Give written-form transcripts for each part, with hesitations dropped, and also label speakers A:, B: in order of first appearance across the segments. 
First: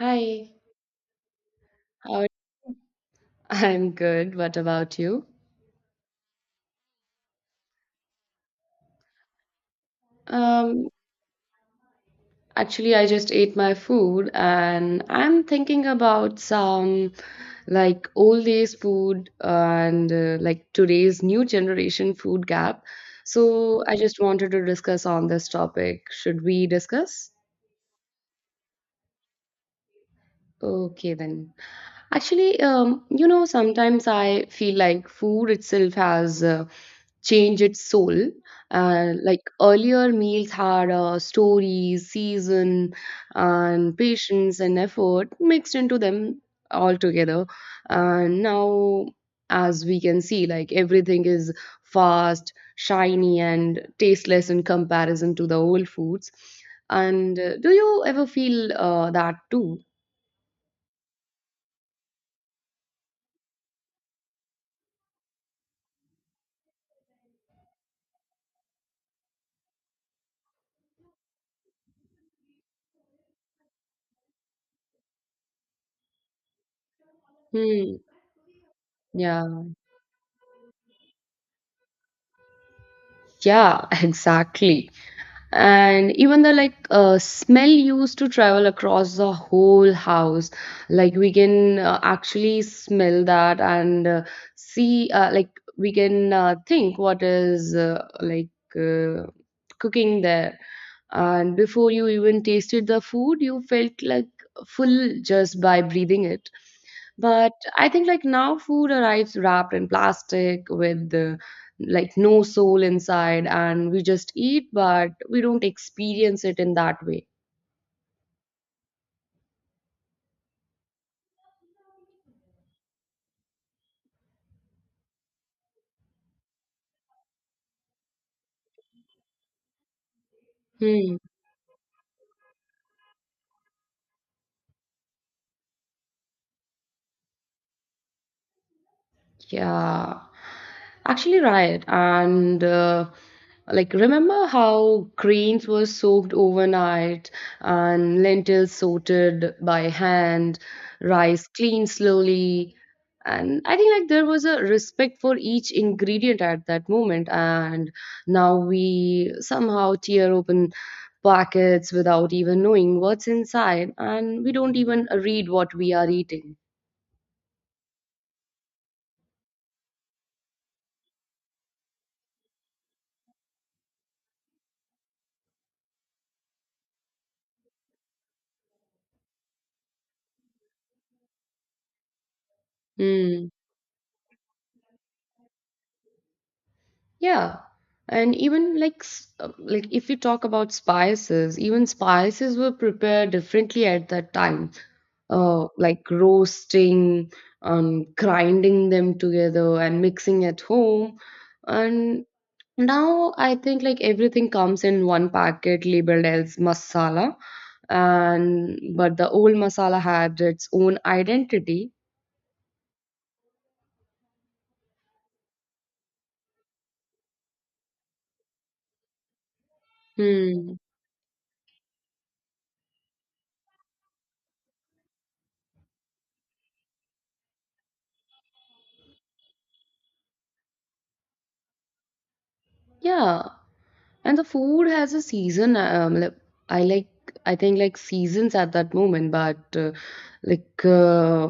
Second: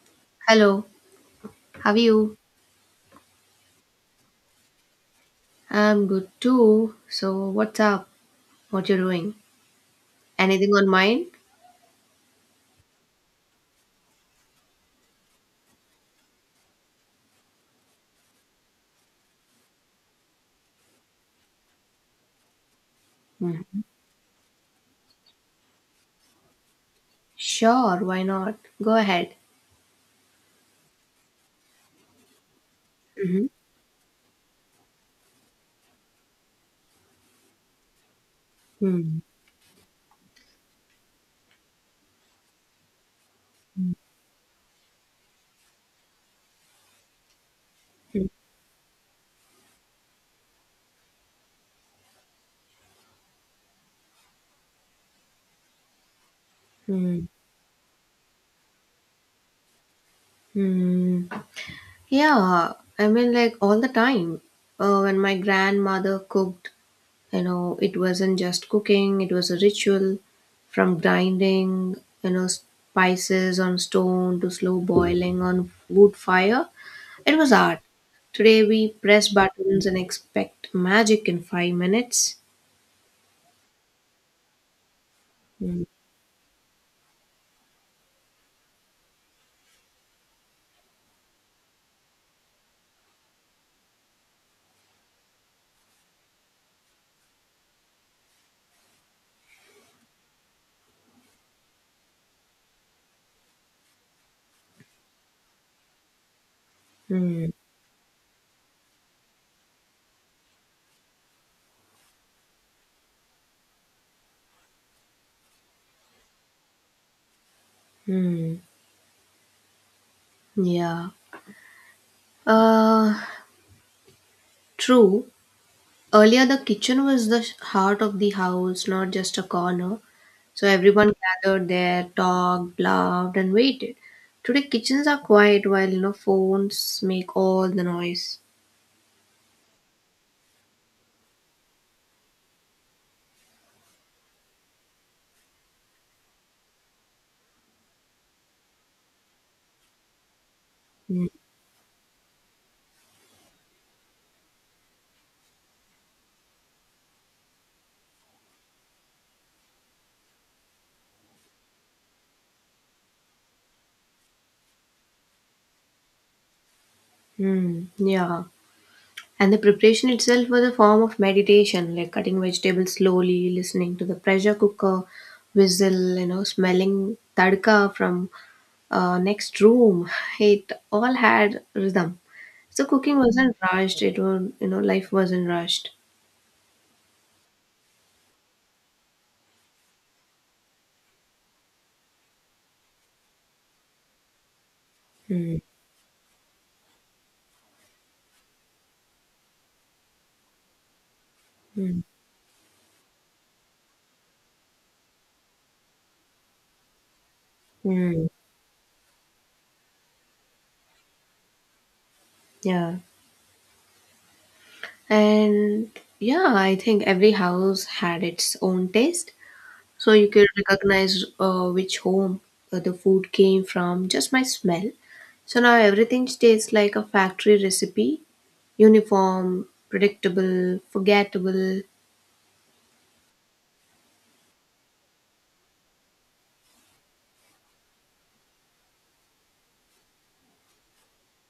A: Hi,
B: Hello, how are
A: how are-
B: you?
A: I'm good. What about you?
B: I'm good too. So, what's up? What you doing? Anything on
A: Um,
B: mind?
A: actually, I just ate my food and I'm thinking about some like old days food and like today's new generation food gap.
B: Mm.
A: So I just wanted to discuss on this topic. Should we discuss?
B: Sure, why not? Go ahead.
A: Okay, then. Actually,
B: Hmm.
A: sometimes I feel like food itself has changed its soul. Uh,
B: Hmm.
A: like earlier, meals had stories, season, and patience and effort mixed into them all together. And now, as we can see, like everything is fast, shiny, and tasteless in comparison to the old foods.
B: Hmm.
A: And do you ever feel that too?
B: Hmm. Yeah, I mean, like all the time. When my grandmother cooked, it wasn't just cooking, it was a ritual. From grinding, spices on stone to slow boiling on wood fire, it was art.
A: Hmm.
B: Today we press
A: Yeah.
B: buttons and expect magic in 5 minutes.
A: Yeah, exactly.
B: Hmm.
A: And even the like smell used to travel across the whole house. Like we can actually smell that and see, like we can think what is like uh, cooking there. And before you even tasted the food, you felt like full just by breathing it.
B: Hmm.
A: But I think like now food arrives wrapped in plastic with like no soul inside, and we just eat, but we don't experience it in that way.
B: Hmm. Yeah. Uh, true. Earlier, the kitchen was the heart of the house, not just a corner. So everyone
A: Hmm.
B: gathered there, talked, laughed, and waited. Today, kitchens are quiet while, phones make all the noise.
A: Yeah, actually, right. And like, remember how grains were soaked overnight and lentils sorted by hand,
B: Hmm.
A: rice cleaned slowly. And I think like there was a respect for each ingredient at that moment. And now we somehow tear open packets without even knowing what's inside, and we don't even read what we are eating.
B: Yeah. And the preparation itself was a form of meditation, like cutting vegetables slowly, listening to the pressure cooker whistle, smelling tadka from next room. It all had rhythm. So cooking
A: Hmm.
B: wasn't rushed. It was, life wasn't rushed.
A: Yeah, and even like if you talk about spices, even spices were prepared differently at that time.
B: Mm,
A: Like roasting, grinding them together and mixing at home.
B: mm,
A: And now I think like everything comes in one packet labeled as masala.
B: mm.
A: And but the old masala had its own identity.
B: Yeah. And yeah, I think every house had its own taste. So you could
A: Hmm.
B: recognize which home the food came from just by smell. So now everything tastes like a factory recipe: uniform, predictable, forgettable.
A: Yeah, and the food has a season. Like, I like, I think like seasons at that moment, but like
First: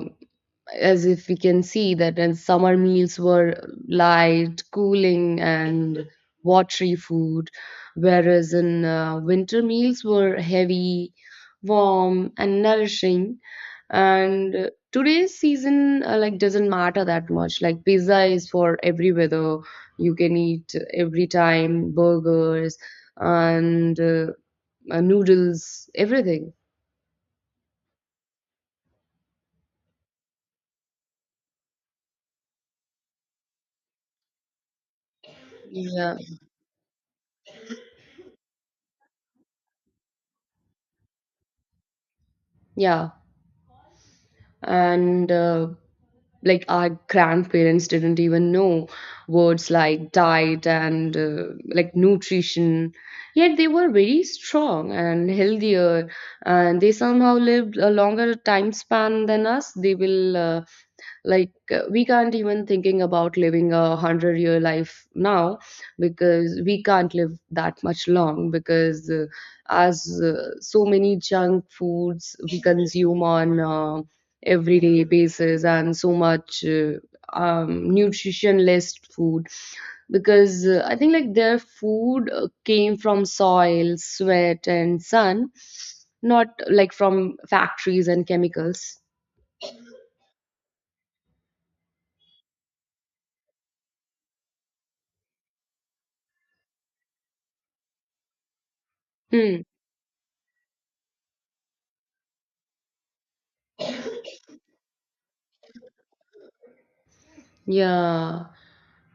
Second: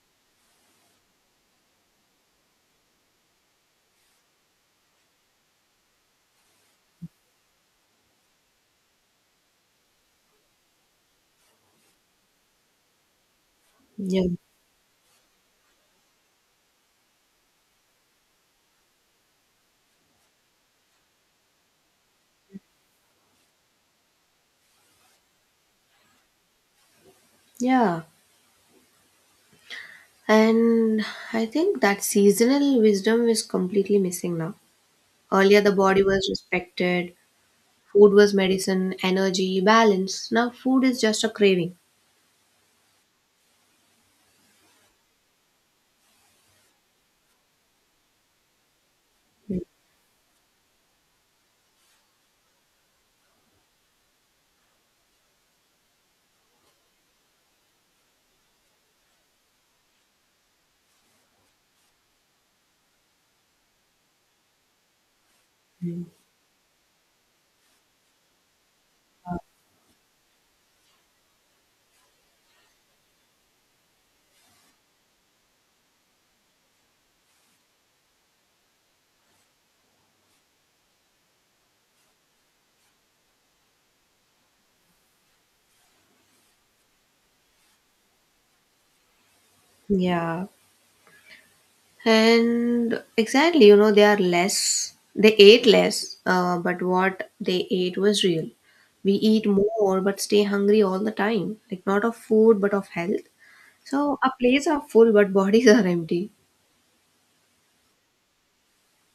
A: as if we can see that and summer meals were light cooling and watery food, whereas in winter meals were heavy warm and nourishing,
B: Yeah.
A: and today's season like doesn't matter that much. Like pizza is for every weather, you can eat every time burgers and noodles, everything.
B: Yeah. And I think that seasonal wisdom is completely missing now. Earlier, the body
A: Yeah,
B: was respected, food was medicine, energy, balance. Now, food is just a craving.
A: yeah. And like our grandparents didn't even know words like diet and like nutrition, yet they were very strong and healthier and they somehow lived a longer time span than us. They will uh, like uh, we can't even thinking about living a hundred-year life now
B: Mhm.
A: because we can't live that much long because as so many junk foods we consume on everyday basis and so much nutritionless food because I think like their food came from soil sweat and sun, not like from factories and chemicals.
B: Yeah. And exactly, they are less, they ate less, but what they ate was real. We eat
A: Hmm.
B: more but stay hungry all the time, like not of food but of health. So, our plates are full but bodies are empty.
A: Yeah.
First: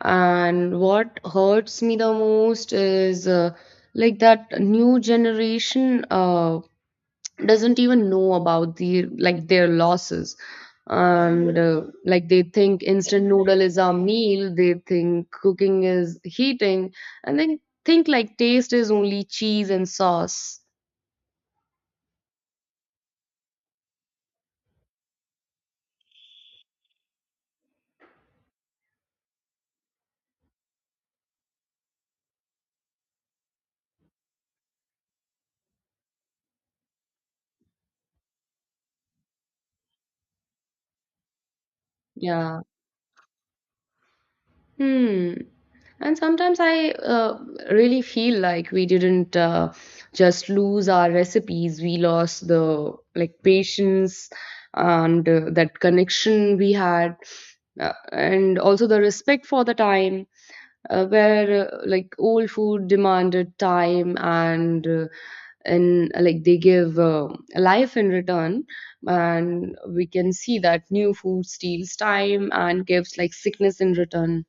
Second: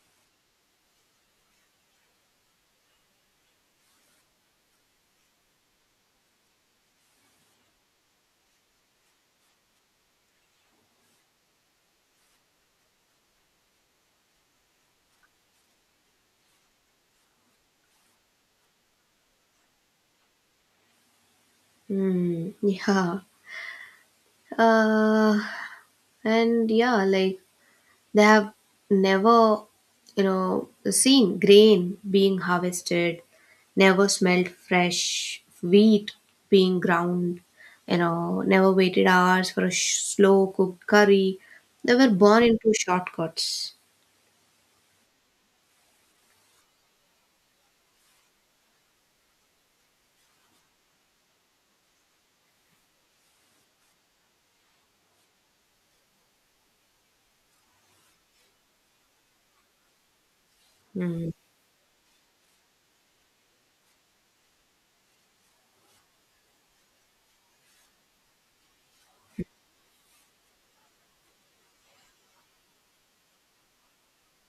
A: And what hurts me the most is like that new generation doesn't even know about the like their losses. And like they think instant noodle is a meal, they think cooking is heating, and they think like taste is only cheese and sauce.
B: Hmm. Yeah. Uh, and yeah, like they have never, seen grain being harvested, never smelled fresh wheat being ground, never waited hours for a slow cooked curry. They were born
A: Yeah.
B: into shortcuts.
A: Hmm. And sometimes I really feel like we didn't just lose our recipes, we lost the like patience and that connection we had, and also the respect for the time,
B: Mm.
A: where like old food demanded time and like they give life in return, and we can see that new food steals time and gives like sickness in return.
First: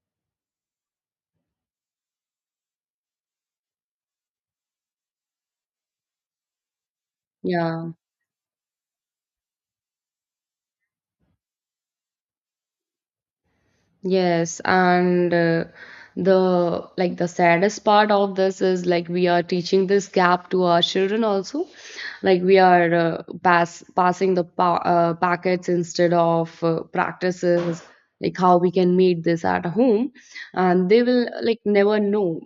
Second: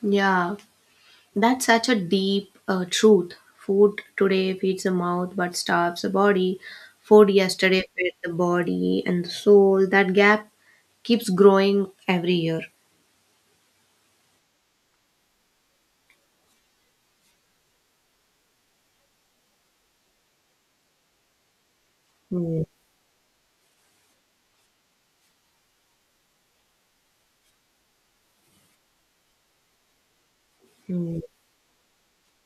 B: Yeah, that's such a deep truth. Food today feeds the mouth but starves the body. Food yesterday
A: Yeah,
B: fed the body and the soul. That gap keeps growing every year.
A: yes. And the like the saddest part of this is like we are teaching this gap to our children also. Like we are passing the pa packets instead of practices, like how we can make this at home. And they
B: Mm-hmm.
A: will like never know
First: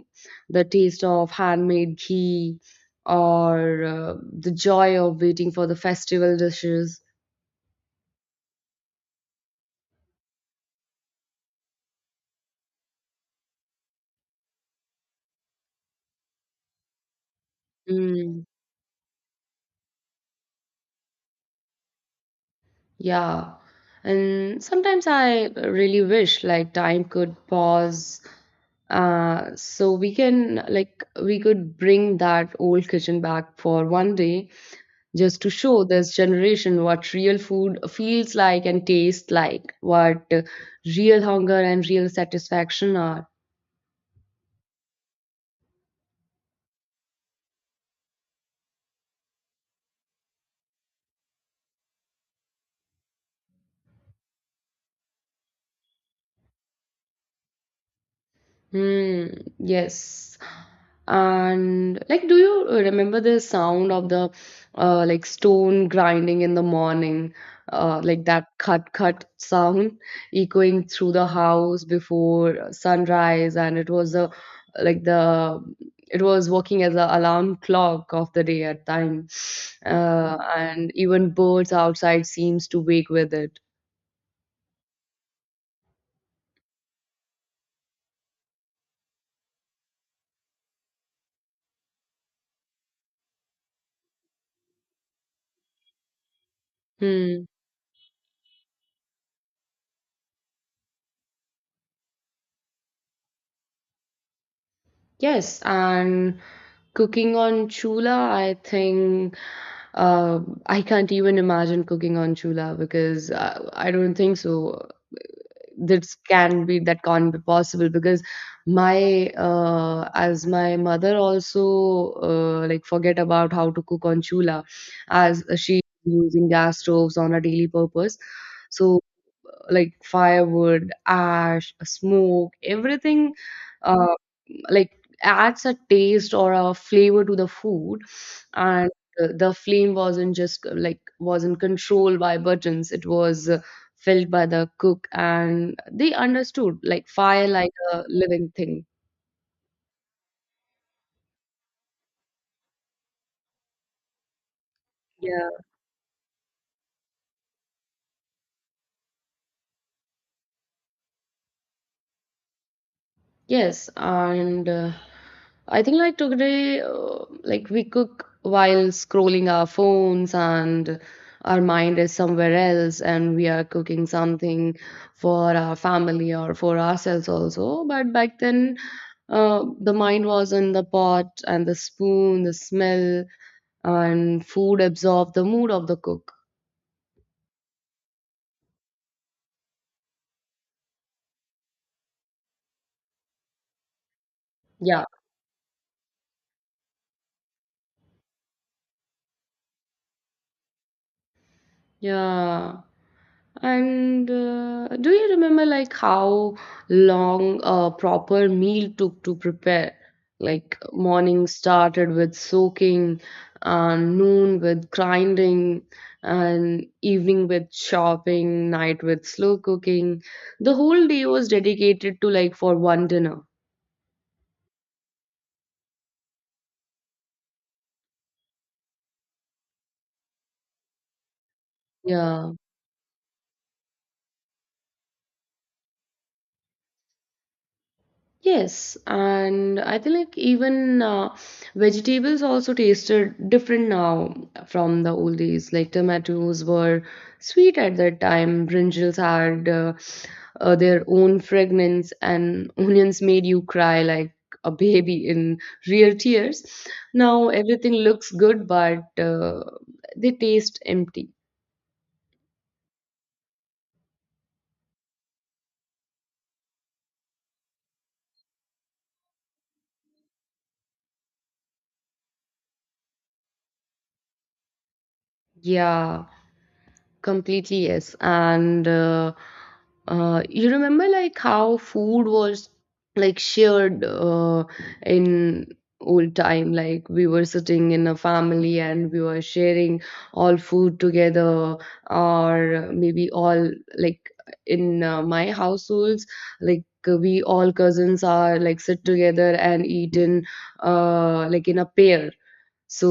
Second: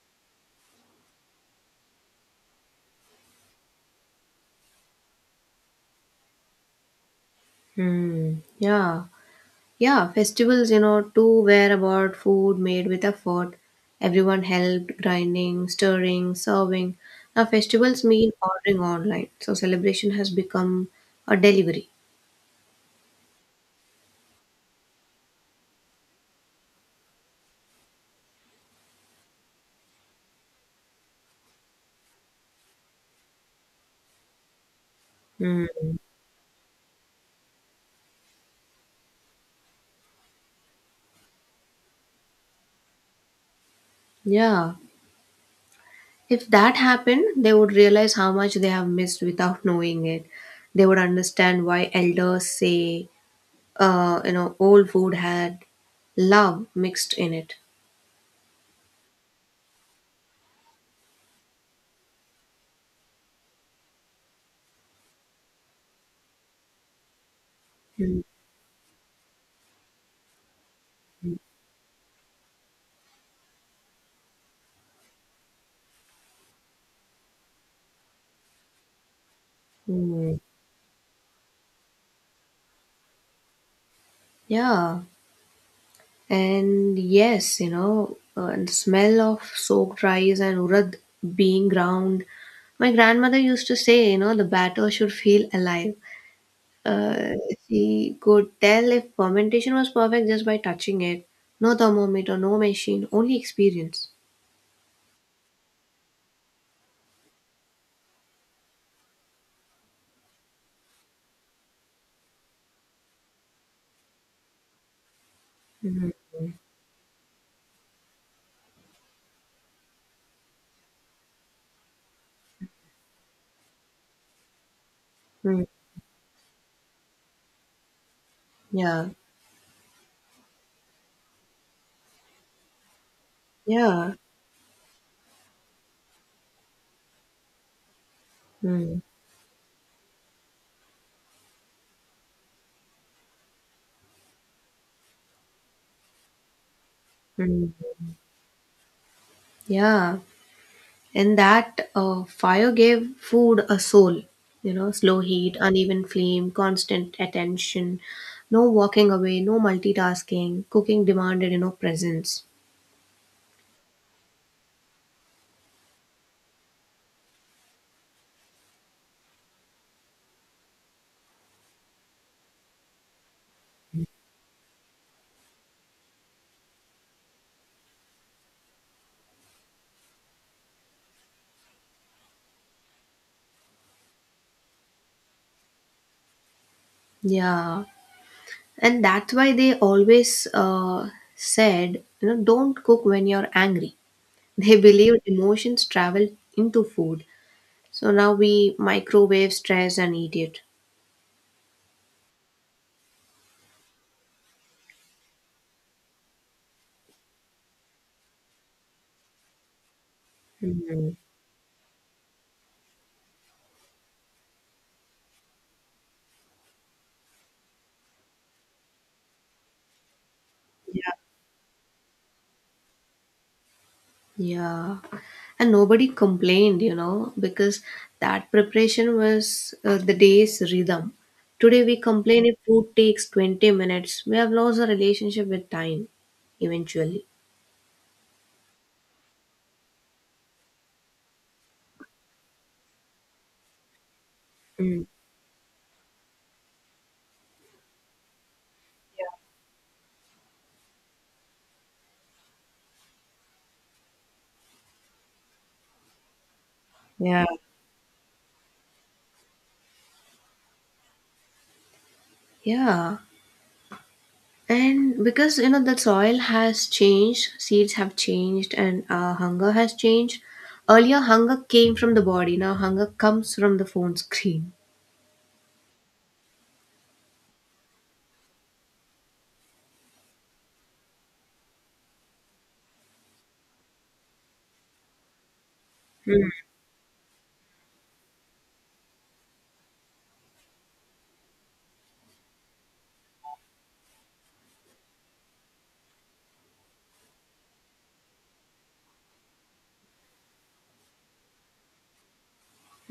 A: the taste of handmade ghee or the joy of waiting for the festival dishes.
B: Yeah, yeah. Festivals, too were about food made with effort. Everyone helped, grinding, stirring, serving. Now festivals mean
A: Hmm.
B: ordering online, so celebration has become a delivery.
A: Yeah. And sometimes I really wish like time could pause so we can like we could bring that old kitchen back for one day just to
B: Hmm.
A: show this generation what real food feels like and tastes like, what real hunger and real satisfaction are.
B: Yeah. If that happened, they would realize how much they have missed without knowing it. They would understand why elders say, old food had love mixed in it.
A: Hmm, yes. And like, do you remember the sound of the like stone grinding in the morning? Uh,
B: Hmm.
A: like that cut cut sound echoing through the house before sunrise, and like the it was working as a alarm clock of the day at time.
B: Mm.
A: And even birds outside seems to wake with it.
B: Yeah. And yes, and the smell of soaked rice and urad being ground. My grandmother used to say, the batter should feel alive. Uh,
A: Hmm.
B: she could tell if fermentation was perfect just by touching it. No thermometer, no machine, only experience.
A: Yes, and cooking on Chula, I think uh, I can't even imagine cooking on Chula because I don't think so.
B: Mm-hmm.
A: This can be that can't be possible because my as my mother also like forget about how to cook on Chula as she using gas stoves on a daily purpose. So
B: Yeah,
A: like firewood, ash, smoke, everything
B: yeah.
A: uh, like adds a taste or a flavor to the food, and
B: Mm-hmm.
A: the flame wasn't just like wasn't controlled by buttons, it was felt by the cook and they understood like fire like a living thing.
B: Yeah. And that fire gave food a soul. Slow
A: Yeah.
B: heat, uneven flame, constant attention, no walking away, no multitasking. Cooking demanded, presence.
A: Yes, and I think like today, like we cook while scrolling our phones and our mind is somewhere else and we are cooking something for our family or for ourselves also. But back then, the mind was in the pot and the spoon, the smell, and food absorbed the mood of the cook.
B: Yeah. And that's why they always said, don't cook when you're angry. They
A: Yeah.
B: believed emotions travel into food. So now we microwave stress and eat it.
A: Yeah. And do you remember like how long a proper meal took to prepare? Like
B: Mhm.
A: morning started with soaking, noon with grinding, and evening with chopping, night with slow cooking. The whole
B: Yeah.
A: day was dedicated to like for one dinner.
B: Yeah, and nobody complained, because that preparation was the day's rhythm. Today we complain
A: Yeah.
B: if food takes 20 minutes. We have lost our relationship with time eventually.
A: Yes, and I think like even vegetables also tasted different now from
B: Mm.
A: the old days. Like tomatoes were sweet at that time, brinjals had their own fragrance, and onions made you cry like a baby in real tears.
B: Yeah.
A: Now everything looks good, but they taste empty.
B: Yeah, and because the soil has changed, seeds have changed, and hunger has changed. Earlier, hunger came from the body. Now, hunger comes from the phone screen.
A: Yeah. Completely, yes. And you remember like how food was like shared in old
B: Mm.
A: time, like we were sitting in a family and we were sharing all food together, or maybe all like in my households, like we all cousins are like sit together and eat in like in a pair,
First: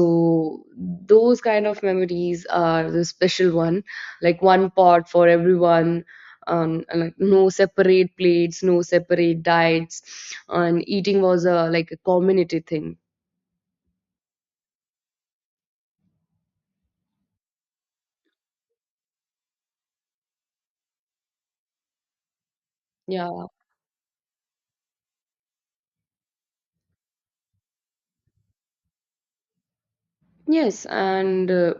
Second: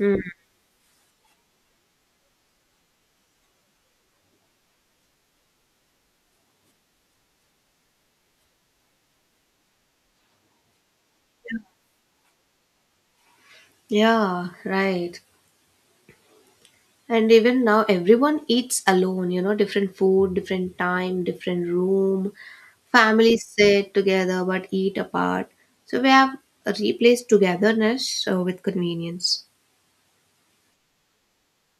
B: Mm.
A: those kind of memories are the special one, like one pot for everyone, and like no separate plates, no separate diets, and eating was a like a community thing.
B: Yeah, right. And even now, everyone eats alone, different food, different time, different room. Families
A: Yeah.
B: sit together but eat apart. So we have replaced togetherness with convenience.
A: Yes, and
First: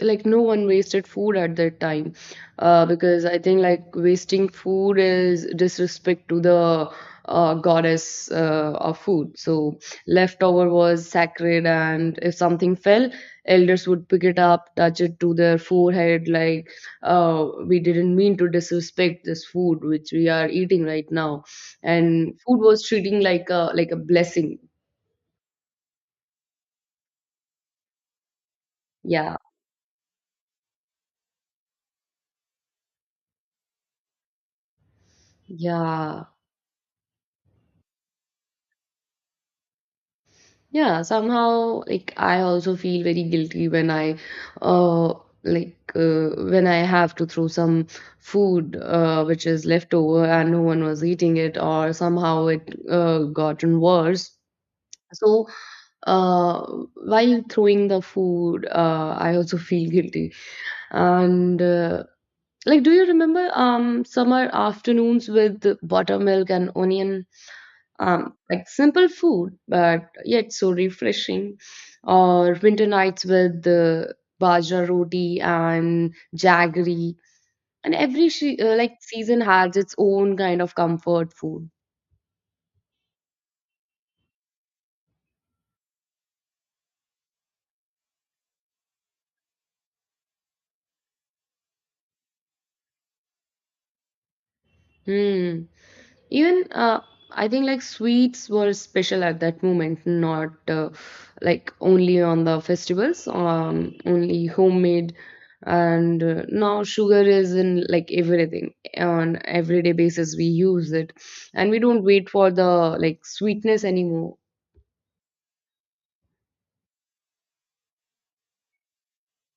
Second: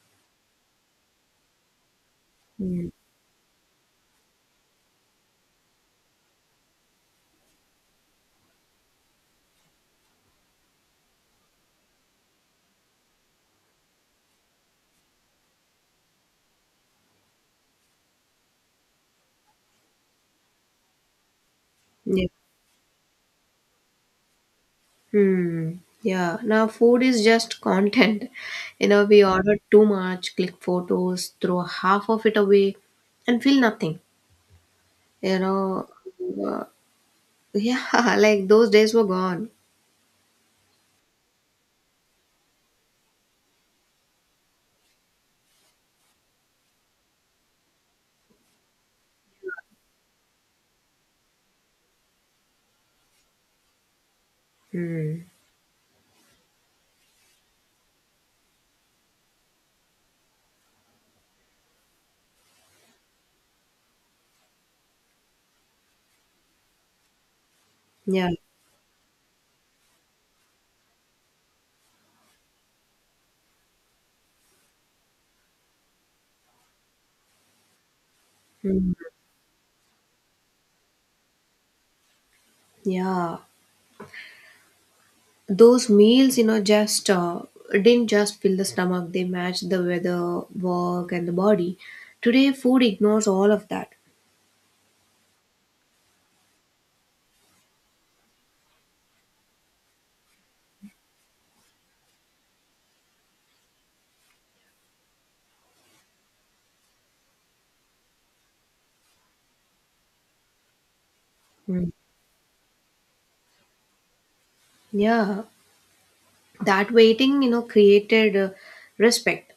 A: like no one wasted food at that time
B: Mm.
A: because I think like wasting food is disrespect to the goddess of food. So leftover was sacred, and if something fell, elders would pick it up, touch it to their forehead, like we didn't mean to disrespect this food which we are eating right now.
B: Yeah.
A: And food was treating like a blessing.
B: Hmm. Yeah. Now, food is just content. We
A: Yeah,
B: order too much, click photos, throw half of it away, and feel nothing. You know,
A: yeah.
B: uh, yeah, like those days were gone.
A: Yeah, somehow like I also feel very guilty uh when I have to throw some food which is left over and no one was eating it or somehow it gotten worse.
B: Hmm.
A: So uh while throwing the food I also feel guilty. And like do you remember summer afternoons with buttermilk and onion,
B: Yeah.
A: like simple food, but yet so refreshing. Or winter nights with the bajra roti and jaggery, and every
B: Hmm.
A: like season has its own kind of comfort food.
B: Yeah. Those meals, just didn't just fill the stomach, they matched the weather, work and the body. Today food ignores all of that.
A: Hmm. Even I think like sweets were special at that moment, not like only on the festivals, only homemade. And now sugar is in like everything on everyday basis. We use it, and we
B: Mm.
A: don't wait for the like sweetness anymore.
B: Yeah, that waiting, created respect.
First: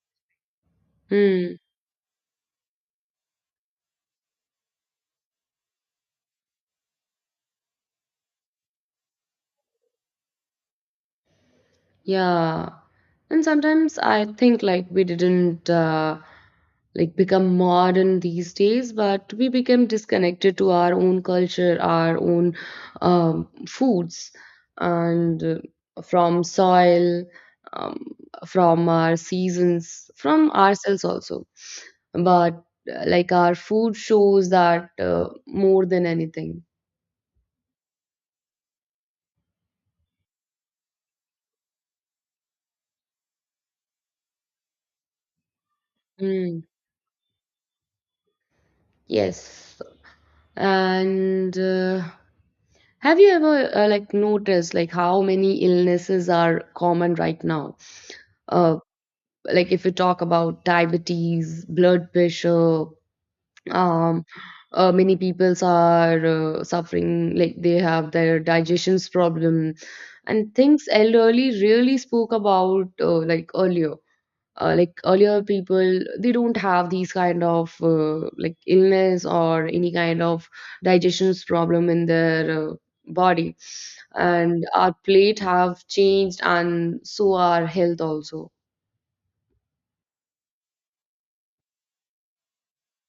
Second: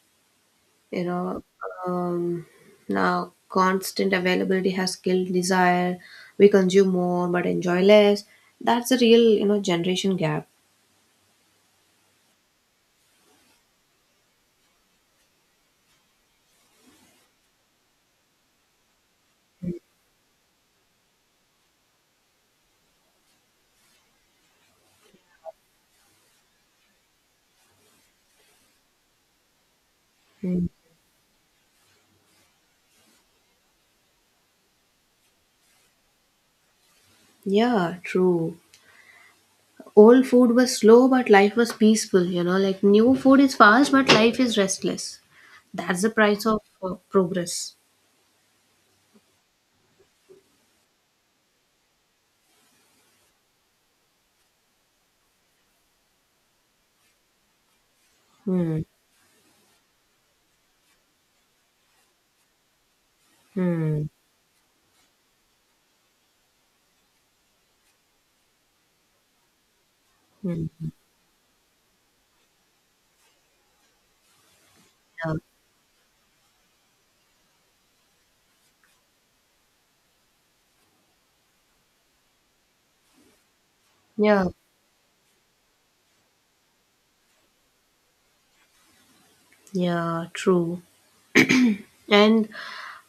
B: you know
A: Hmm.
B: um, Now constant availability has killed desire. We consume more but enjoy less. That's a real, generation gap.
A: Yeah. And sometimes I think like we didn't like become modern these days, but we became disconnected to our own culture, our own foods, and from soil, um, from our seasons, from
B: Mm.
A: ourselves also. But like our food shows that more than anything.
B: Yeah, true. Old food was slow but life was peaceful, like new food is fast but life is restless. That's the price of
A: Mm.
B: progress.
A: Yes. And have you ever like noticed like how many illnesses are common right now? Uh,
B: Hmm.
A: like, if you talk about diabetes, blood pressure,
B: Hmm.
A: um, many peoples are suffering like they have their digestion's problem and things
B: Hmm.
A: elderly really spoke about like earlier, like
B: Yeah.
A: earlier people they don't have these kind of like illness or any kind of digestion's problem in their body,
B: Yeah,
A: and our plate have changed and so our health also.
B: yeah, true. And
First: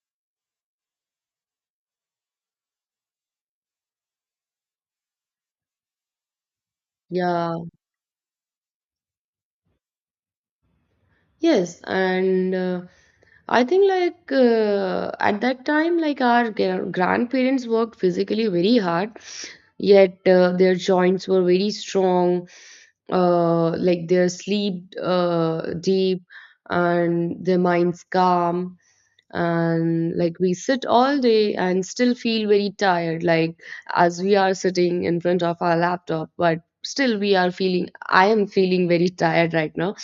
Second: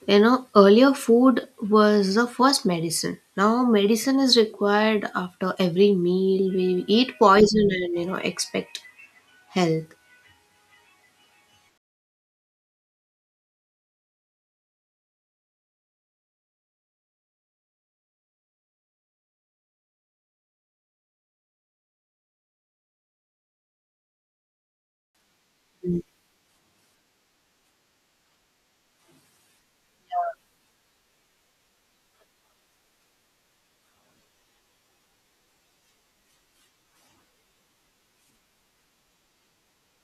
B: earlier food was the first medicine. Now medicine is required after every meal. We eat
A: Yeah.
B: poison and, expect health.
A: Yes, and I think like at that time, like our grandparents worked physically very hard, yet their joints were very strong, like their sleep deep, and their minds calm. And like we sit all day and still feel very tired, like as we are sitting in front of our laptop, but still we are feeling, I am feeling very tired right now,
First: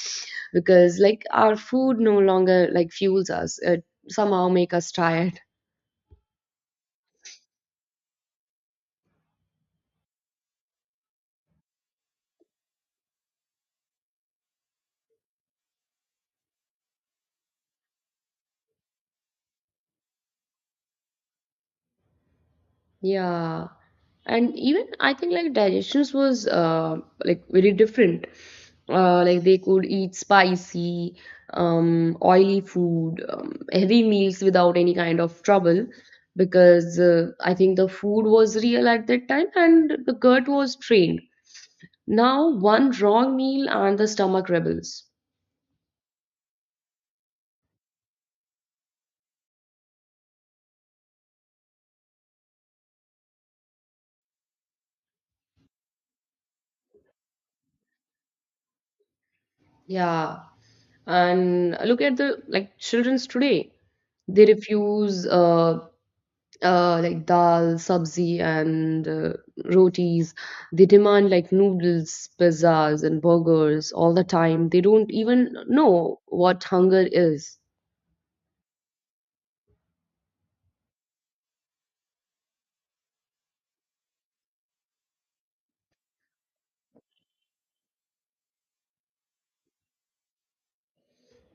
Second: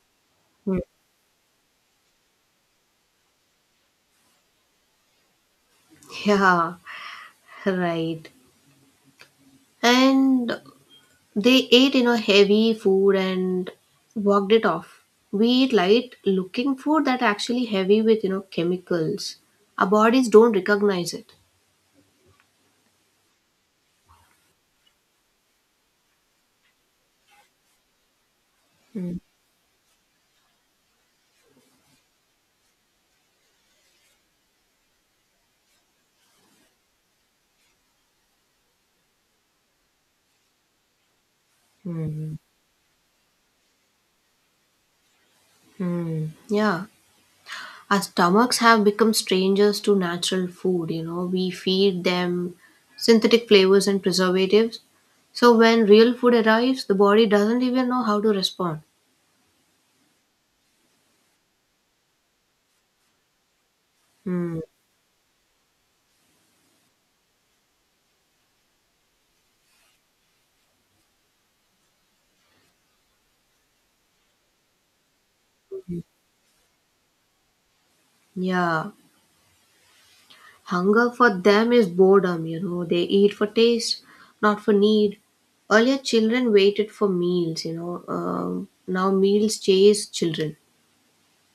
B: Hmm.
A: because like our food no longer like fuels us, it somehow make us tired.
B: Yeah, right. And they ate, heavy food and walked it off. We eat light looking food that actually heavy with, chemicals. Our bodies don't recognize it.
A: Yeah. And even I think like digestions was like very different. Like, they could eat spicy, oily food, heavy meals without any kind of trouble, because I think the food was real at that time and the gut was trained.
B: Mhm.
A: Now, one wrong meal and the stomach rebels.
B: Hmm. Yeah. Our stomachs have become strangers to natural food, We feed them synthetic flavors and preservatives. So when real food arrives, the body doesn't even know how to respond.
A: Yeah. And look at the like children's today. They
B: Hmm.
A: refuse like dal, sabzi, and rotis. They demand like noodles, pizzas, and burgers all the time. They don't even know what hunger is.
B: Yeah. Hunger for them is boredom, They eat for taste, not for need. Earlier, children waited for meals, now, meals chase children.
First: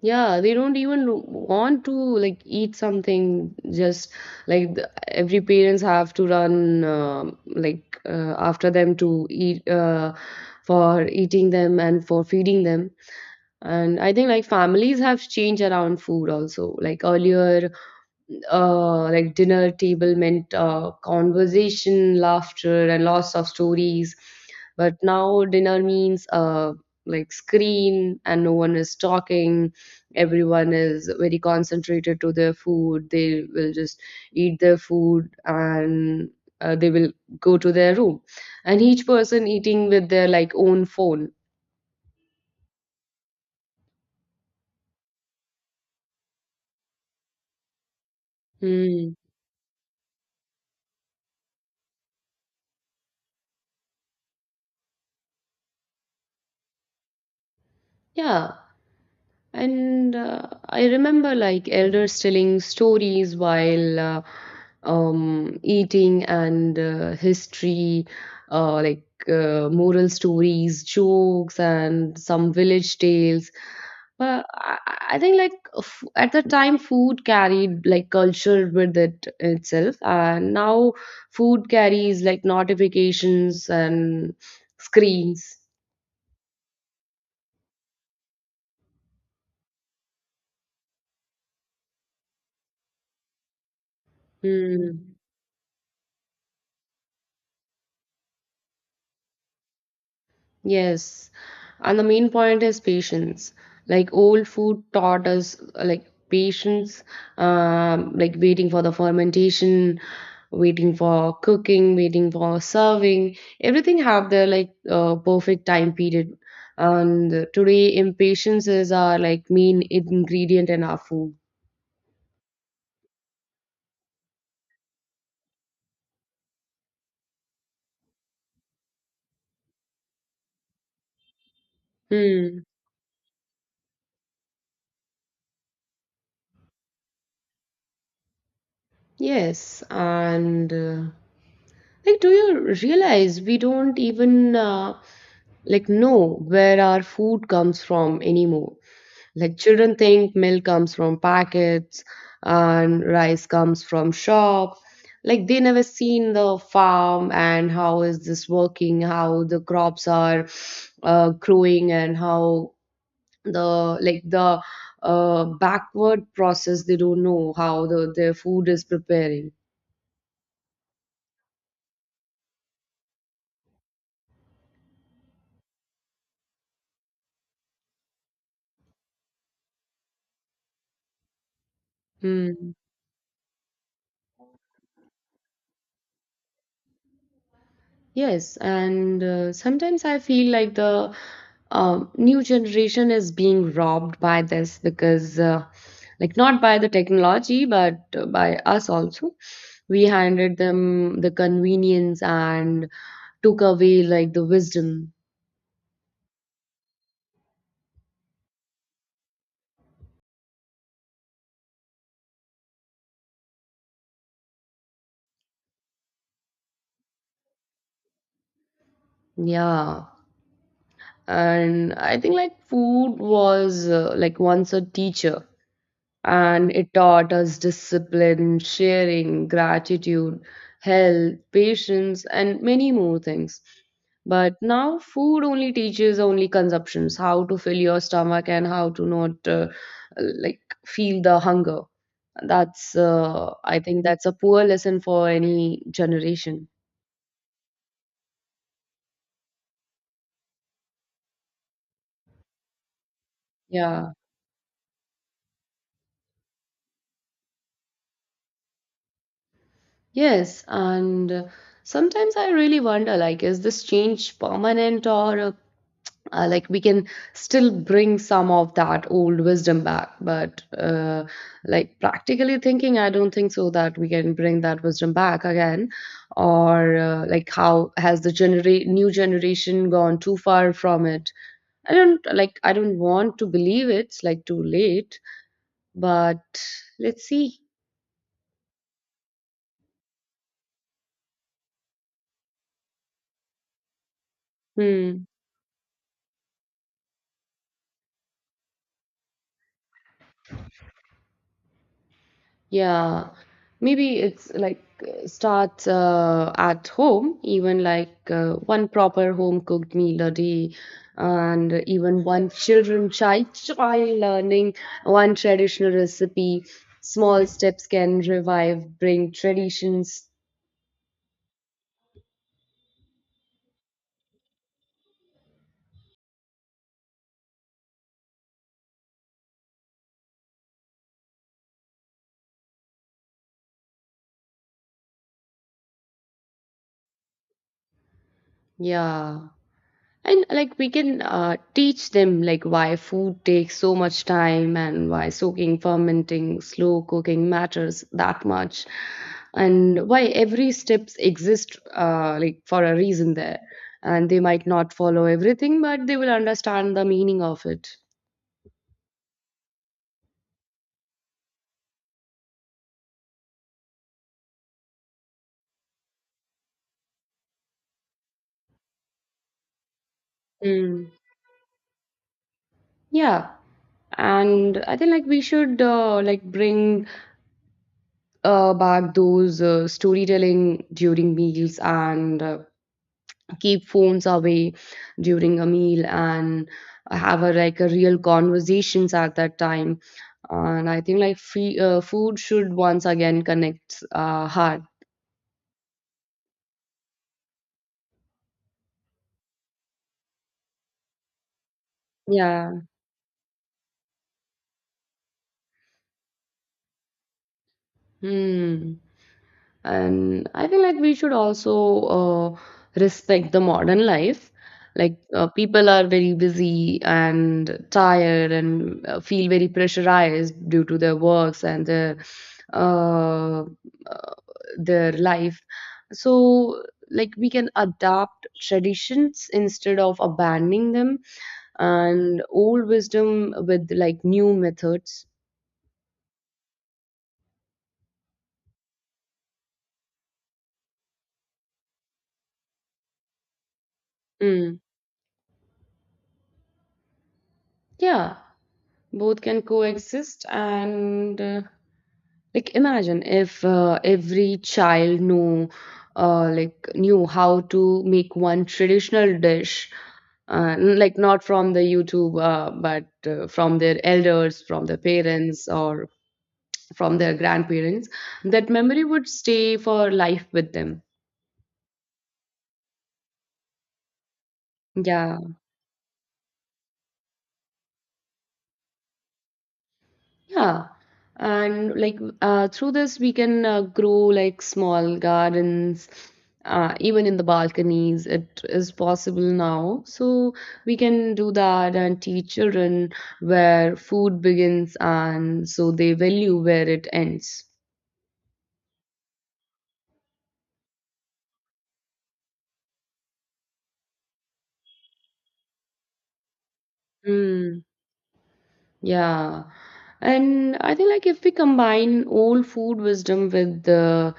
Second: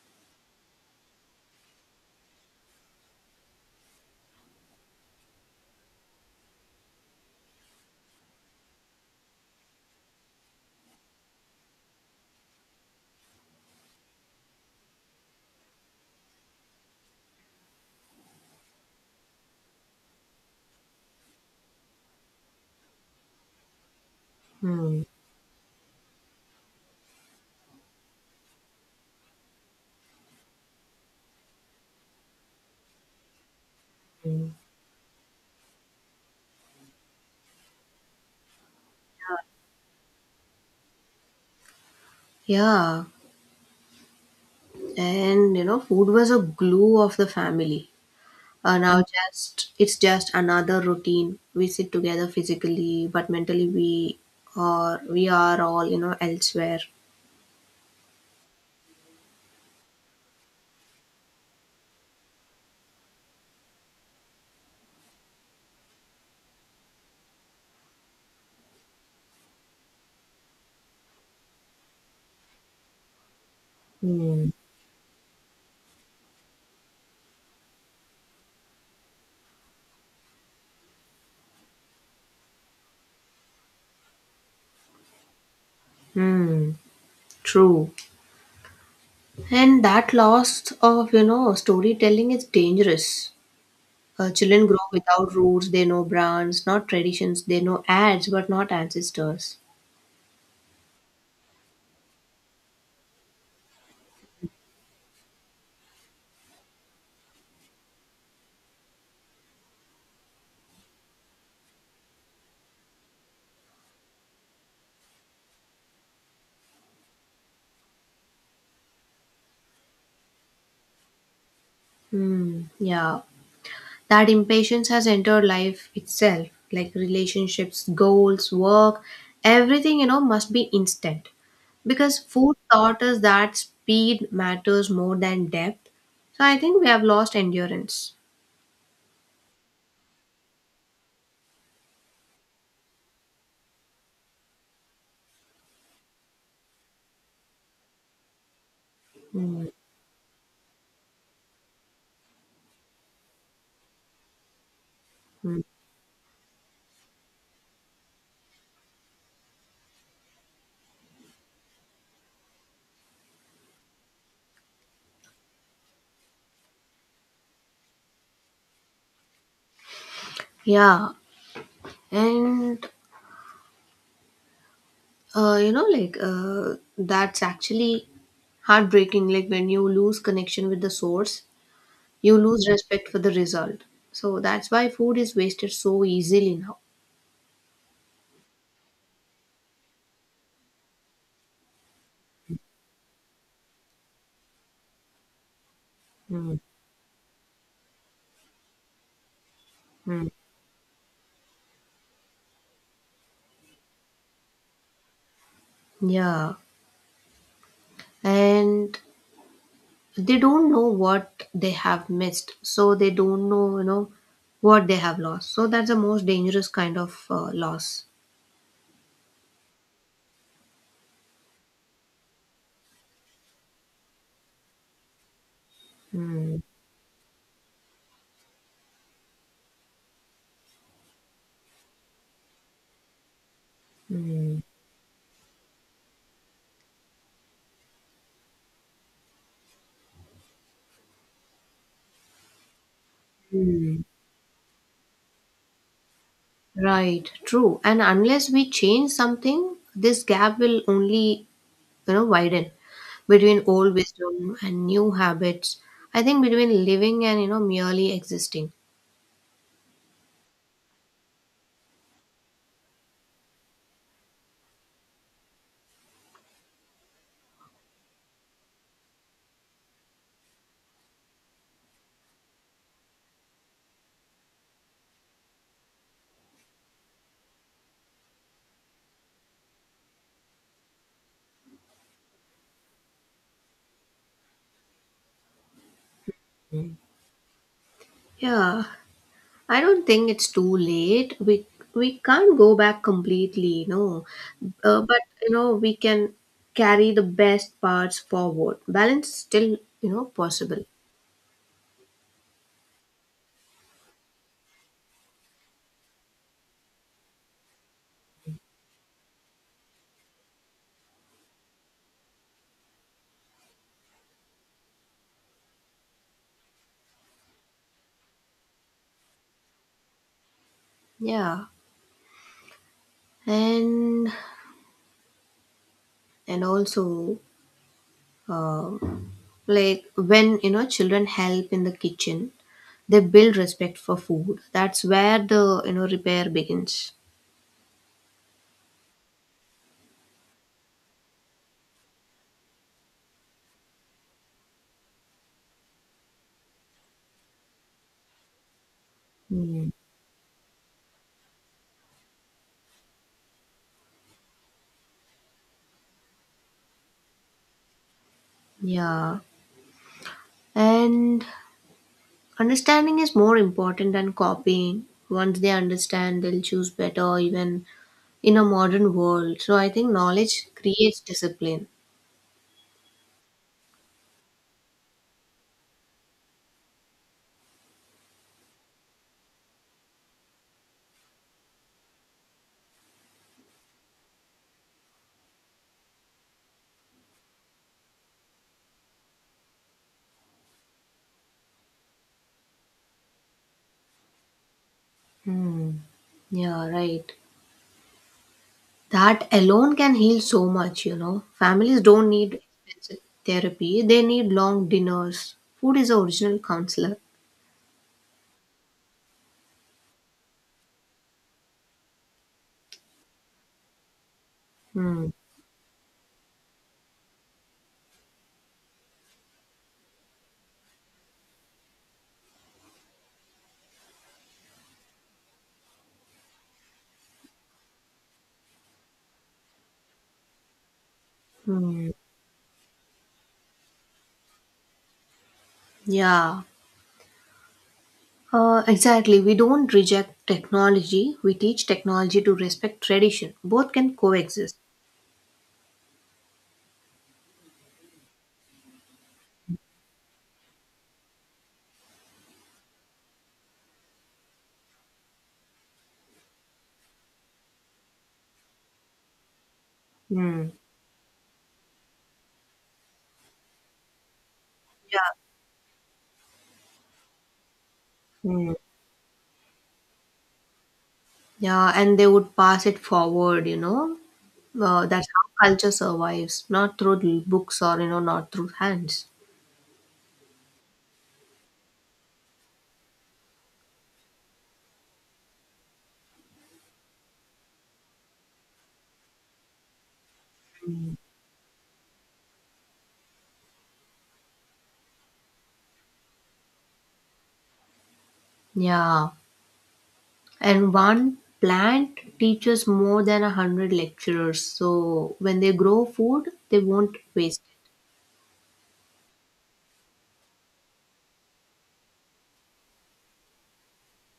A: Yeah, they don't even want to like eat something. Just like the, every parents have to run after them to eat for eating them and for feeding them. And I think like families have changed around food also. Like earlier, like dinner table meant conversation, laughter, and lots of stories. But
B: Hmm.
A: now dinner means like screen, and no one is talking. Everyone is very concentrated to their food. They will just eat their food and they will go to their room. And each person eating with their like own phone.
B: Yeah, and food was a glue of the family. Now,
A: Hmm.
B: just it's just another routine. We sit together physically, but mentally we are all, elsewhere.
A: Yeah. And I remember like elders telling stories while eating and history, moral stories, jokes, and some village tales. But
B: Hmm.
A: I think like at the time, food carried like culture with it itself, and now food carries like notifications and screens.
B: Hmm. True. And that loss of, storytelling is dangerous. Children grow
A: Hmm.
B: without roots, they know brands, not traditions, they know ads, but not ancestors.
A: Yes, and the main point is patience. Like old food taught us, like patience, like waiting for the fermentation, waiting for cooking, waiting for serving. Everything have their like perfect time period. And today, impatience is our like main ingredient in our food.
B: Hmm, yeah. That impatience has entered life itself, like relationships, goals, work, everything, must be instant. Because food
A: Hmm.
B: taught us that speed matters more than depth. So I think we have lost endurance.
A: Yes, and. Like, do you realize we don't even like know where our food comes from anymore? Like,
B: Hmm,
A: children think milk comes from packets and rice comes from shop. Like,
B: hmm.
A: they never seen the farm and how is this working, how the crops are growing, and how the like the backward process. They don't know how the their food is preparing.
B: Yeah. And like that's actually heartbreaking. Like when you lose connection with the source, you lose
A: Hmm.
B: respect for the result. So that's why food is wasted so easily now.
A: Yes, and sometimes I feel like the new generation is being robbed by this because, like,
B: Mm,
A: not by the technology, but by us also. We
B: mm.
A: handed them the convenience and took away like the wisdom.
B: Yeah, and they don't know what they have missed, so they don't know, what they have lost. So that's the most dangerous kind of loss.
A: Yeah. And I think like food was like once a teacher,
B: Mm,
A: and it taught us discipline, sharing, gratitude, health, patience, and many more things. But
B: mm,
A: now, food only teaches only consumptions, how to fill your stomach and how to not like feel the hunger. That's, I
B: Hmm.
A: think, that's a poor lesson for any generation.
B: Right, true. And unless we change something, this gap will only, widen between old
A: Yeah.
B: wisdom and new habits. I think between living and, merely existing.
A: Yes, and sometimes I really wonder like, is this change permanent or like we can still bring some of that old wisdom back? But like practically thinking, I don't think so that we can bring that wisdom back again. Or like, how has the new generation gone too far from it? I don't like, I don't want to believe it's like too late, but let's see.
B: Yeah, I don't think it's too late. We can't go back completely, no. But
A: Hmm.
B: we can carry the best parts forward. Balance is still, possible.
A: Yeah, maybe it's like starts at home, even like one proper home cooked meal a day, and even one child learning one traditional recipe. Small steps can revive, bring traditions.
B: Yeah. and and also, um like when children help in the kitchen, they build respect for food. That's where the, repair begins.
A: Yeah. And like we can teach them like why food takes so much time and why soaking, fermenting, slow cooking matters that much,
B: Hmm.
A: and why every steps exist like for a reason there, and they might not follow everything, but they will understand the meaning of it.
B: Yeah. And understanding is more important than copying. Once they understand, they'll choose better even in a modern world. So I think knowledge
A: Mm.
B: creates discipline.
A: Yeah. And I think like we should like bring back those storytelling during meals and keep phones away during a meal, and have a like a real conversations at that time, and I think like free, food should once again connect heart.
B: Hmm. Yeah, right. That alone can heal so much, Families don't need
A: Yeah.
B: expensive therapy, they need long dinners. Food is the original counselor.
A: Hmm. And I feel like we should also uh, respect the modern life, like
B: Hmm.
A: people are very busy and tired and feel very pressurized due to their works and uh, uh, their life. So like we can adapt traditions instead of abandoning them,
B: Hmm.
A: and old wisdom with like new methods.
B: Yeah, exactly. We don't reject technology. We teach technology to respect tradition. Both can coexist.
A: Mm. Yeah, both can coexist and like imagine if every child knew like knew how to make one traditional dish,
B: Hmm.
A: like not from the YouTube, but from their elders, from their
B: Yeah.
A: parents, or from their grandparents. That
B: Hmm.
A: memory would stay for life with them.
B: Yeah, and they would pass it forward, that's
A: Yeah.
B: how culture survives, not through books or, not through hands.
A: Yeah, and like through this we can grow like small gardens, even in the balconies. It is possible now, so we can do that and teach children where food begins and so they value where it ends.
B: Yeah. And one plant teaches more than 100 lecturers. So when they grow food, they won't waste.
A: Hmm. Yeah. And I think like if we combine old food wisdom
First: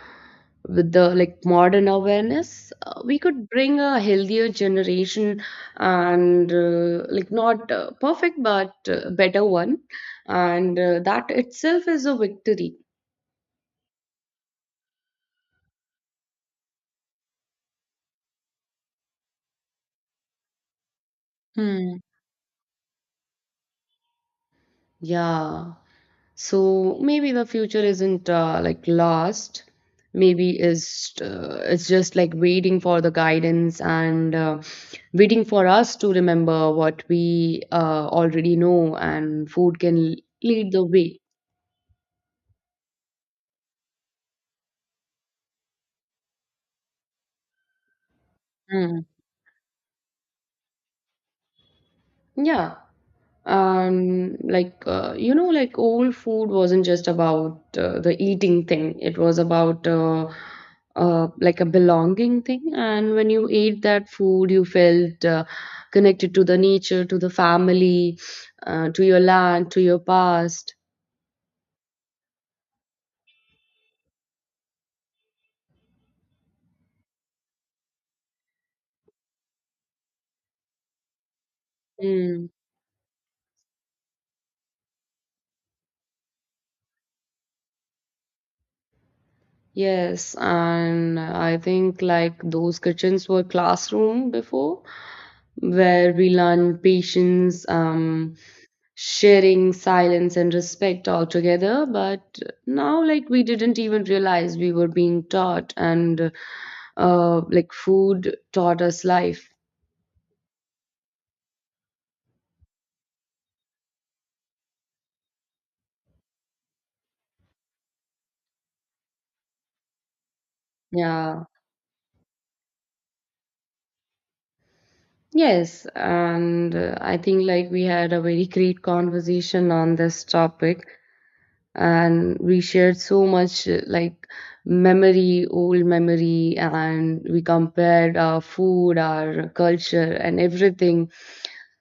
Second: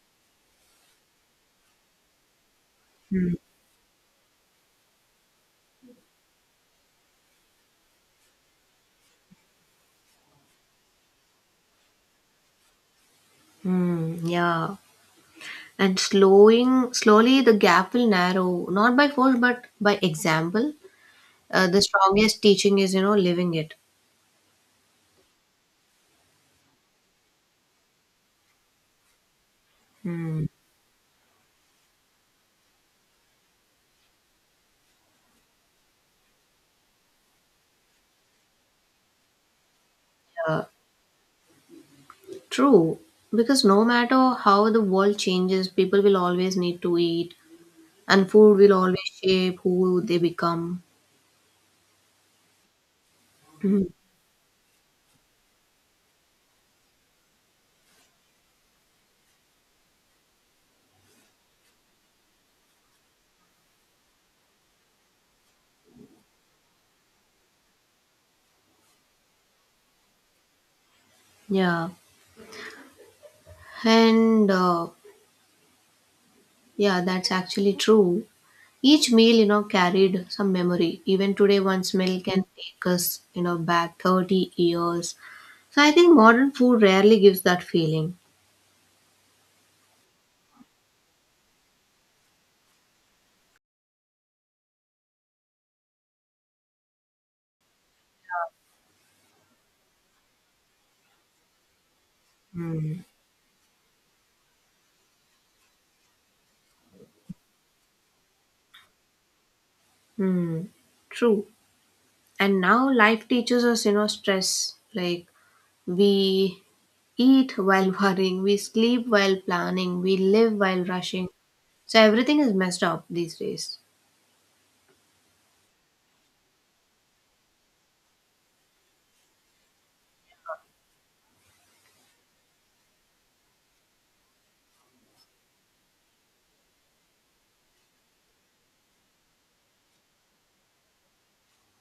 A: with the like modern awareness, we
B: Mm.
A: could bring a healthier generation and like not perfect but better one. And that itself is a victory.
B: Mm, yeah. And slowing slowly the gap will narrow, not by force but by example. The
A: Hmm.
B: strongest teaching is, living it.
A: Yeah. So maybe the future isn't like lost.
B: Mm,
A: Maybe is it's just like waiting for the guidance and waiting for us to remember what we already know, and food can
B: yeah.
A: lead the way.
B: True. Because no matter how the world changes, people will always need to eat, and food will always
A: Mm.
B: shape who they become.
A: Yeah.
B: Mm,
A: You know, like old food wasn't just about the eating thing, it was about like a belonging thing, and when you ate that food you felt connected to the nature, to the family, to your land, to your past.
B: yeah. And yeah, that's actually true. Each meal, carried some memory. Even today, one smell can
A: Mm.
B: take us, back 30 years. So I think modern food rarely gives that feeling.
A: Yes, and I think like those kitchens were classroom before, where we learn patience, sharing, silence, and respect altogether, but
B: Mm.
A: now like we didn't even realize we were being taught, and like food taught us life.
B: Hmm. True. And now life teaches us, stress. Like we eat while worrying, we sleep while planning, we live while rushing.
A: Yeah.
B: So everything is messed up these days.
A: Yes, and I think like we had a very great conversation on this topic, and we shared so much like memory, old memory, and we compared our food, our culture, and everything.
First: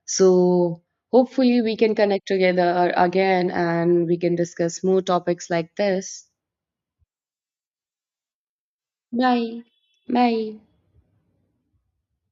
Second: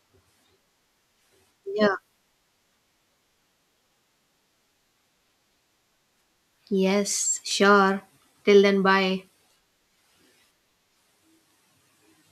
A: So hopefully we
B: Yeah.
A: can connect together again, and we can discuss more topics like this.
B: Yes, sure. Till then, bye.
A: Bye. Bye.